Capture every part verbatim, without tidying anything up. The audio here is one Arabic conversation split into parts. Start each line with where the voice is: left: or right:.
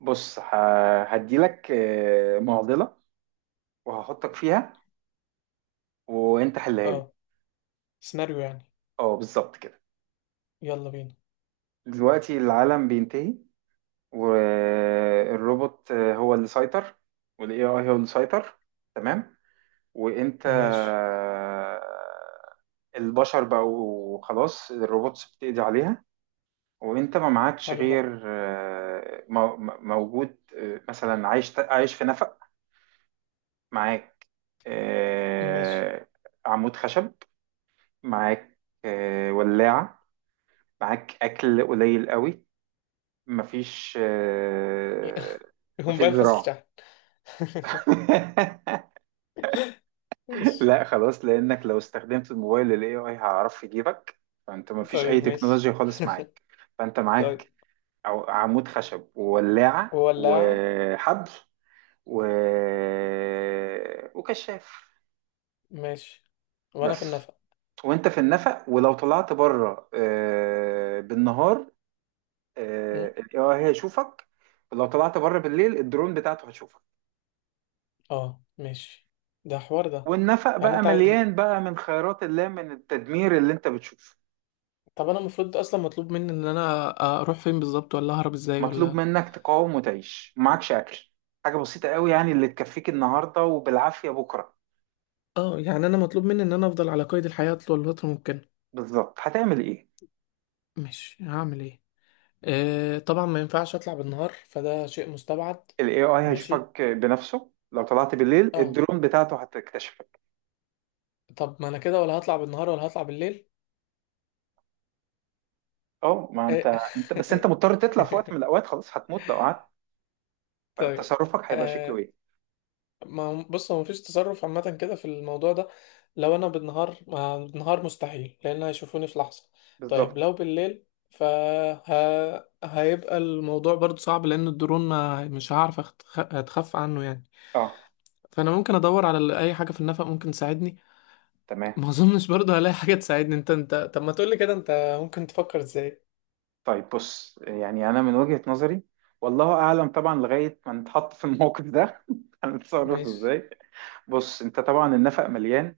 right: بص ه- هديلك آه، معضلة وهحطك فيها وانت حلها لي.
left: اه، سيناريو يعني.
right: اه بالظبط كده.
left: يلا بينا.
right: دلوقتي العالم بينتهي والروبوت آه، هو اللي سيطر والاي اي هو اللي سيطر. تمام. وانت
left: ماشي.
right: آه، البشر بقوا خلاص، الروبوتس بتقضي عليها. وانت ما معكش
left: حلو ده.
right: غير، آه، مو- موجود آه، مثلا عايش عايش في نفق. معاك
left: ماشي.
right: آه، عمود خشب، معاك آه، ولاعة، معاك أكل قليل قوي، مفيش آه، مفيش
left: الموبايل فصل
right: زراعة.
left: شحن. ماشي.
right: لا خلاص، لأنك لو استخدمت الموبايل ال إيه آي هيعرف يجيبك. فأنت مفيش أي
left: طيب، ماشي.
right: تكنولوجيا خالص معاك. فأنت
left: طيب.
right: معاك عو- عمود خشب وولاعة
left: ولاعة.
right: وحبل و... وكشاف
left: ماشي. وانا في
right: بس.
left: النفق.
right: وانت في النفق، ولو طلعت بره آه، بالنهار
left: م؟
right: الاي اي هيشوفك، لو طلعت بره بالليل الدرون بتاعته هتشوفك.
left: اه، ماشي. ده حوار ده.
right: والنفق
left: يعني
right: بقى
left: انت عايز... م-
right: مليان بقى من خيرات الله، من التدمير اللي انت بتشوفه.
left: طب انا المفروض اصلا مطلوب مني ان انا اروح فين بالظبط، ولا اهرب ازاي
right: مطلوب
left: ولا.
right: منك تقاوم وتعيش، معكش اكل، حاجه بسيطه قوي يعني اللي تكفيك النهارده وبالعافيه بكره.
left: اه، يعني انا مطلوب مني ان انا افضل على قيد الحياة طول الفترة ممكن.
right: بالظبط، هتعمل ايه؟
left: ماشي، هعمل ايه؟ آه، طبعا ما ينفعش اطلع بالنهار، فده شيء مستبعد.
right: الاي اي
left: ماشي.
right: هيشوفك بنفسه، لو طلعت بالليل
left: اه.
right: الدرون بتاعته هتكتشفك.
left: طب ما انا كده ولا هطلع بالنهار ولا هطلع بالليل؟
right: اه، ما
left: آه،
right: انت، انت بس انت مضطر تطلع في وقت من الاوقات، خلاص هتموت لو قعدت.
left: طيب.
right: فتصرفك هيبقى شكله
left: آه،
right: ايه؟
left: ما هو- بص، هو مفيش تصرف عامة كده في الموضوع ده. لو انا بالنهار، ما بالنهار مستحيل، لان هيشوفوني في لحظة. طيب
right: بالظبط.
left: لو بالليل، فه... هيبقى الموضوع برضو صعب، لان الدرون ما مش هعرف أخت- أتخفى عنه يعني.
right: اه
left: فانا ممكن ادور على اي حاجة في النفق ممكن تساعدني.
right: تمام.
left: ما اظنش برضه هلاقي حاجة تساعدني. انت انت طب ما تقولي كده، انت ممكن تفكر ازاي؟
right: طيب بص، يعني انا من وجهة نظري، والله اعلم طبعا لغايه ما نتحط في الموقف ده هنتصرف
left: ماشي.
right: ازاي. بص انت طبعا النفق مليان،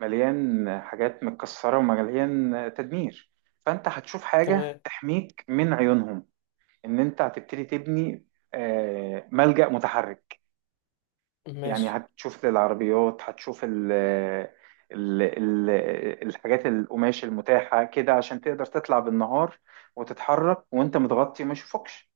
right: مليان حاجات متكسره ومليان تدمير. فانت هتشوف حاجه
left: تمام.
right: تحميك من عيونهم، ان انت هتبتدي تبني آه، ملجأ متحرك. يعني
left: ماشي،
right: هتشوف للعربيات، هتشوف ال ال ال الحاجات القماش المتاحه كده عشان تقدر تطلع بالنهار، وتتحرك وانت متغطي وما يشوفوكش.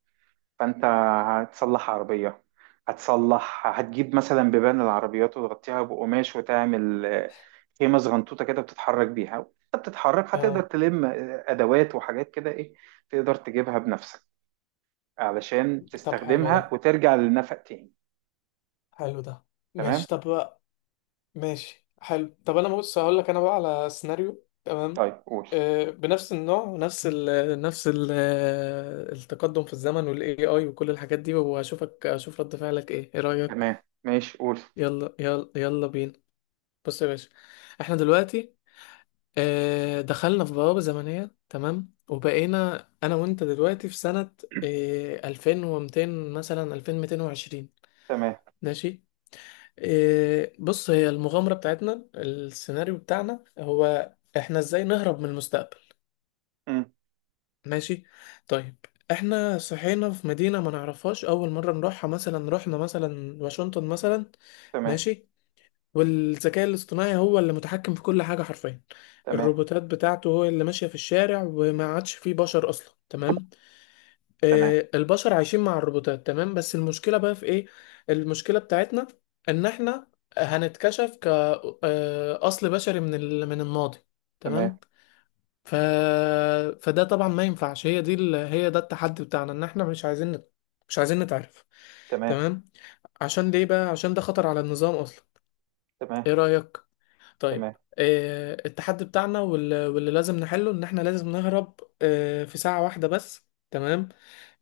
right: فانت هتصلح عربية، هتصلح، هتجيب مثلا بيبان العربيات وتغطيها بقماش وتعمل آه، خيمة صغنطوطة كده بتتحرك بيها، وانت بتتحرك هتقدر
left: اه.
right: تلم آه، أدوات وحاجات كده إيه تقدر تجيبها بنفسك علشان
left: طب حلو
right: تستخدمها
left: ده.
right: وترجع للنفق تاني.
left: حلو ده.
right: تمام.
left: ماشي، طب بقى. ماشي، حلو. طب انا بص هقول لك انا بقى على سيناريو، تمام.
right: طيب قول.
left: آه بنفس النوع ونفس ال نفس ال التقدم في الزمن، والاي اي وكل الحاجات دي، واشوفك اشوف رد فعلك ايه ايه رأيك؟
right: تمام ماشي قول.
left: يلا، يلا، يلا بينا. بص يا باشا، احنا دلوقتي، آه، دخلنا في بوابة زمنية، تمام، وبقينا أنا وأنت دلوقتي في سنة آه، ألفين ومئتين، مثلا ألفين ومئتين وعشرين.
right: تمام.
left: ماشي. آه، بص، هي المغامرة بتاعتنا، السيناريو بتاعنا هو إحنا إزاي نهرب من المستقبل.
right: مم.
left: ماشي. طيب، إحنا صحينا في مدينة ما نعرفهاش، أول مرة نروحها، مثلا رحنا مثلا واشنطن مثلا.
right: تمام.
left: ماشي. والذكاء الاصطناعي هو اللي متحكم في كل حاجة حرفيا.
right: تمام.
left: الروبوتات بتاعته هو اللي ماشية في الشارع، وما عادش فيه بشر أصلا، تمام.
right: تمام.
left: آه البشر عايشين مع الروبوتات، تمام، بس المشكلة بقى في إيه؟ المشكلة بتاعتنا، إن إحنا هنتكشف كأصل بشري من ال... من الماضي،
right: تمام.
left: تمام. ف... فده طبعا ما ينفعش. هي دي ال... هي ده التحدي بتاعنا، إن إحنا مش عايزين نت... مش عايزين نتعرف.
right: تمام.
left: تمام. عشان ليه بقى؟ عشان ده خطر على النظام أصلا. إيه
right: تمام.
left: رأيك؟ طيب.
right: تمام.
left: آه، التحدي بتاعنا وال- واللي لازم نحله، ان احنا لازم نهرب آه، في ساعة واحدة بس. تمام.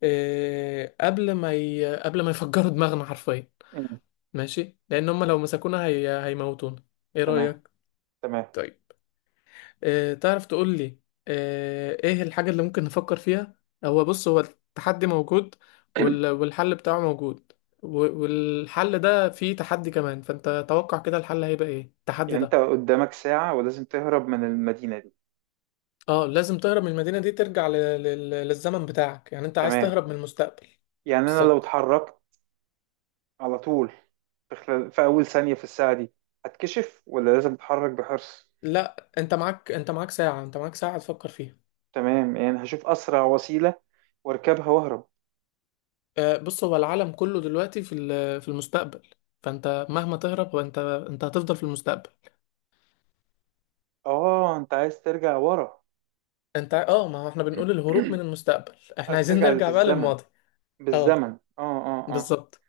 left: آه، قبل ما ي... قبل ما يفجروا دماغنا حرفيا.
right: مم.
left: ماشي، لان هم لو مسكونا هي... هيموتونا. ايه
right: تمام.
left: رأيك؟
right: تمام.
left: طيب. آه، تعرف تقول لي آه، ايه الحاجة اللي ممكن نفكر فيها؟ هو بص، هو التحدي موجود وال... والحل بتاعه موجود، و- والحل ده فيه تحدي كمان، فانت توقع كده الحل هيبقى ايه، التحدي
right: يعني انت
left: ده.
right: قدامك ساعة ولازم تهرب من المدينة دي.
left: اه، لازم تهرب من المدينة دي، ترجع ل- لل- للزمن بتاعك، يعني انت عايز
right: تمام.
left: تهرب من المستقبل.
right: يعني انا لو
left: بالظبط.
right: اتحركت على طول، في خلال، في اول ثانية في الساعة دي هتكشف، ولا لازم اتحرك بحرص؟
left: لا، انت معاك انت معاك ساعة انت معاك ساعة تفكر فيها.
right: تمام، يعني هشوف اسرع وسيلة واركبها واهرب.
left: آه، بص، هو العالم كله دلوقتي في ال- في المستقبل. فانت مهما تهرب، انت انت هتفضل في المستقبل.
right: اه انت عايز ترجع ورا.
left: انت اه، ما هو احنا بنقول الهروب من المستقبل، احنا
right: عايز
left: عايزين
right: ترجع
left: نرجع بقى
right: بالزمن،
left: للماضي. اه،
right: بالزمن. اه اه اه.
left: بالظبط.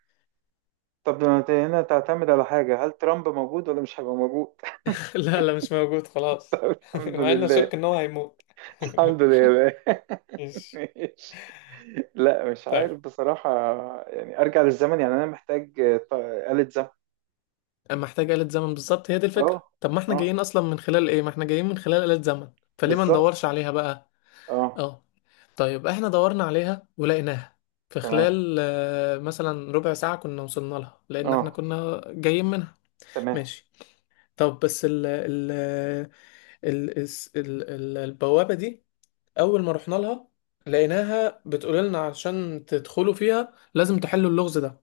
right: طب ما انت هنا تعتمد على حاجة، هل ترامب موجود ولا مش هيبقى موجود؟
left: لا، لا، مش موجود خلاص.
right: الحمد
left: مع اني
right: لله.
left: اشك ان هو هيموت.
right: الحمد لله.
left: ماشي.
right: ماشي. لا مش
left: طيب.
right: عارف بصراحة. يعني ارجع للزمن، يعني انا محتاج آه، ط- آلة زمن.
left: أما محتاج آلة زمن، بالظبط، هي دي
right: اه.
left: الفكرة. طب ما احنا
right: اه.
left: جايين اصلا من خلال ايه؟ ما احنا جايين من خلال آلة زمن. فليه ما
right: بالظبط.
left: ندورش عليها بقى؟
right: اه.
left: اه. طيب، احنا دورنا عليها ولقيناها في
right: تمام.
left: خلال آه، مثلا ربع ساعة، كنا وصلنا لها لان احنا
right: اه.
left: كنا جايين منها.
right: تمام
left: ماشي. طب بس، ال ال ال الس- ال ال البوابة دي، اول ما رحنا لها، لقيناها بتقول لنا: عشان تدخلوا فيها، لازم تحلوا اللغز ده.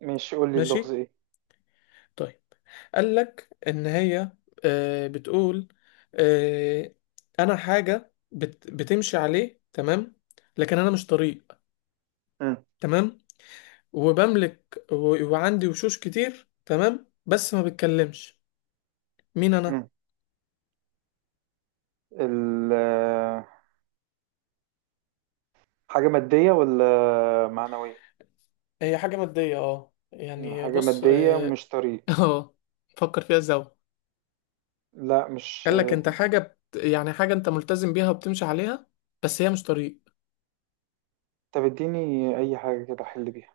right: ماشي، قول لي اللغز
left: ماشي.
right: ايه.
left: طيب. قال لك ان هي آه، بتقول، آه، انا حاجه بت- بتمشي عليه، تمام، لكن انا مش طريق،
right: مم.
left: تمام، وبملك، و- وعندي وشوش كتير، تمام، بس ما بتكلمش. مين انا؟
right: مم. ال حاجة مادية ولا معنوية؟
left: هي حاجه ماديه، اه
right: مم،
left: يعني،
right: حاجة
left: بص،
right: مادية
left: اه.
right: ومش طريق.
left: آه، فكر فيها زاوية.
right: لا، مش.
left: قال لك انت حاجه بت... يعني حاجه انت ملتزم بيها وبتمشي عليها، بس هي مش طريق.
right: طب اديني اي حاجة كده احل بيها.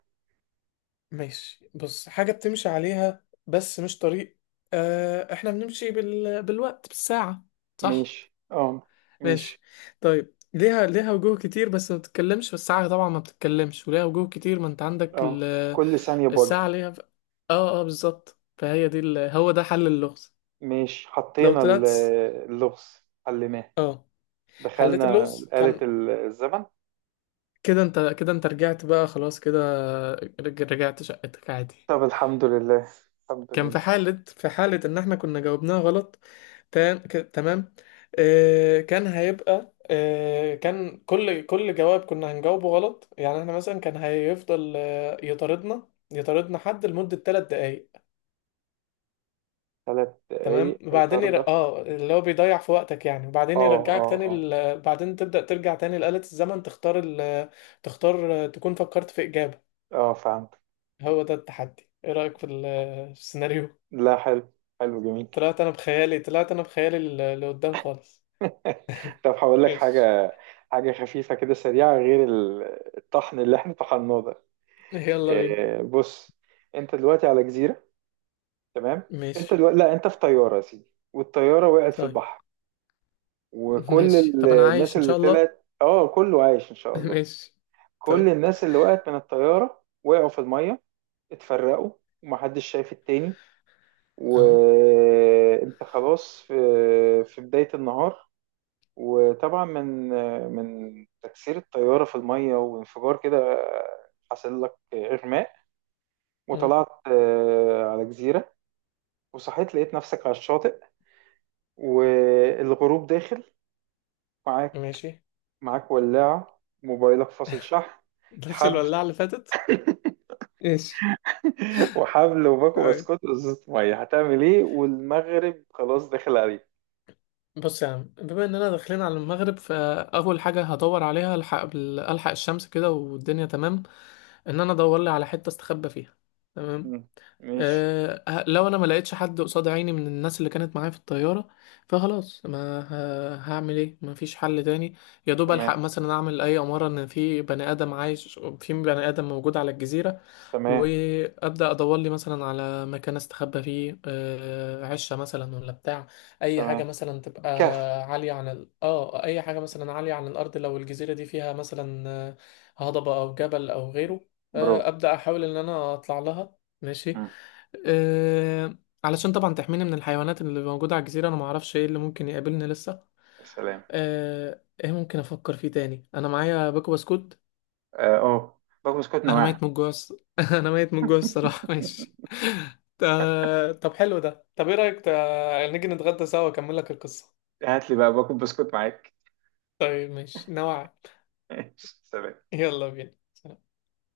left: ماشي. بص، حاجة بتمشي عليها بس مش طريق. آه احنا بنمشي بال... بالوقت، بالساعة، صح؟
right: ماشي. اه ماشي.
left: ماشي. طيب، ليها ليها وجوه كتير بس ما بتتكلمش، والساعة طبعا ما بتتكلمش وليها وجوه كتير. ما انت عندك ال...
right: اه كل ثانية بوجه.
left: الساعة ليها، ف... اه، اه، بالظبط. فهي دي ال... هو ده حل اللغز.
right: ماشي،
left: لو
right: حطينا ال-
left: طلعت س-
right: اللغز، حليناه،
left: اه، حليت
right: دخلنا
left: اللغز
right: آلة
left: كان،
right: الزمن.
left: كده انت كده انت رجعت بقى خلاص كده، رج- رجعت شقتك عادي.
right: طب الحمد لله. الحمد
left: كان في
right: لله.
left: حالة، في حالة إن إحنا كنا جاوبناها غلط، تا- ك- تمام. آه كان هيبقى آه كان كل كل جواب كنا هنجاوبه غلط، يعني إحنا مثلا كان هيفضل آه يطاردنا يطاردنا حد لمدة ثلاث دقايق،
right: ثلاث
left: تمام.
right: دقايق.
left: وبعدين ير...
right: طاردة.
left: اه اللي هو بيضيع في وقتك يعني،
right: اه
left: وبعدين يرجعك
right: اه
left: تاني
right: اه.
left: ل... بعدين تبدأ ترجع تاني لآلة الزمن، تختار ال... تختار آه، تكون فكرت في إجابة.
right: اه فهمت.
left: هو ده التحدي. إيه رأيك في ال- في السيناريو؟
right: لا حلو. حلو جميل.
left: طلعت انا بخيالي طلعت انا بخيالي ل- لقدام خالص.
right: طب هقول لك
left: ماشي.
right: حاجة، حاجة خفيفة كده سريعة غير ال- الطحن اللي احنا طحناه ده.
left: يلا بينا.
right: آه، بص، انت دلوقتي على جزيرة. تمام. انت
left: ماشي.
right: دلوقتي لا، انت في طيارة يا سيدي، والطيارة وقعت في
left: طيب.
right: البحر، وكل
left: ماشي.
right: ال-
left: طب انا
right: الناس
left: عايش ان
right: اللي
left: شاء الله.
right: طلعت اه كله عايش ان شاء الله.
left: ماشي.
right: كل
left: طيب.
right: الناس اللي وقعت من الطيارة وقعوا في المية، اتفرقوا ومحدش شايف التاني.
left: اهو.
right: وانت خلاص في في بداية النهار، وطبعا من من تكسير الطيارة في المية وانفجار كده حصل لك إغماء،
left: مم.
right: وطلعت آه، على جزيرة. وصحيت لقيت نفسك على الشاطئ، والغروب داخل. معاك،
left: ماشي.
right: معاك ولاعة، موبايلك فاصل شحن،
left: نفس
right: حبل.
left: الولاعة اللي فاتت. ماشي.
right: وحبل وباكو
left: طيب.
right: بسكوت وزيت مية. هتعمل ايه والمغرب خلاص داخل عليك؟
left: بص يا عم، بما اننا داخلين على المغرب، فاول حاجة هدور عليها، الحق بال- الحق الشمس كده والدنيا تمام، ان انا ادور لي على حتة استخبى فيها. تمام.
right: مم. ماشي.
left: أه لو انا ما لقيتش حد قصاد عيني من الناس اللي كانت معايا في الطياره، فخلاص، ما ه- هعمل ايه؟ ما فيش حل تاني. يا دوب الحق
right: تمام.
left: مثلا اعمل اي اماره ان في بني ادم عايش، في بني ادم موجود على الجزيره،
right: تمام.
left: وابدا ادور لي مثلا على مكان استخبى فيه، آه، عشه مثلا ولا بتاع، اي حاجه
right: تمام.
left: مثلا تبقى،
right: كف.
left: عاليه عن ال... اه اي حاجه مثلا عاليه عن الارض. لو الجزيره دي فيها مثلا آه، هضبه او جبل او غيره، آه،
right: برافو.
left: ابدا احاول ان انا اطلع لها. ماشي.
right: مم.
left: آه، علشان طبعا تحميني من الحيوانات اللي موجوده على الجزيره. انا ما اعرفش ايه اللي ممكن يقابلني لسه.
right: يا سلام.
left: آه، ايه ممكن افكر فيه تاني؟ انا معايا باكو بسكوت.
right: اه أوه. باكو بسكوت
left: انا
right: نواعم.
left: ميت من الجوع الص- انا ميت من الجوع الصراحه. ماشي. تا- طب حلو ده. طب ايه رايك تا- نيجي نتغدى سوا، اكمل لك القصه؟
right: هات لي بقى باكل بسكوت معاك.
left: طيب، ماشي، نوعا.
right: سلام.
left: يلا بينا.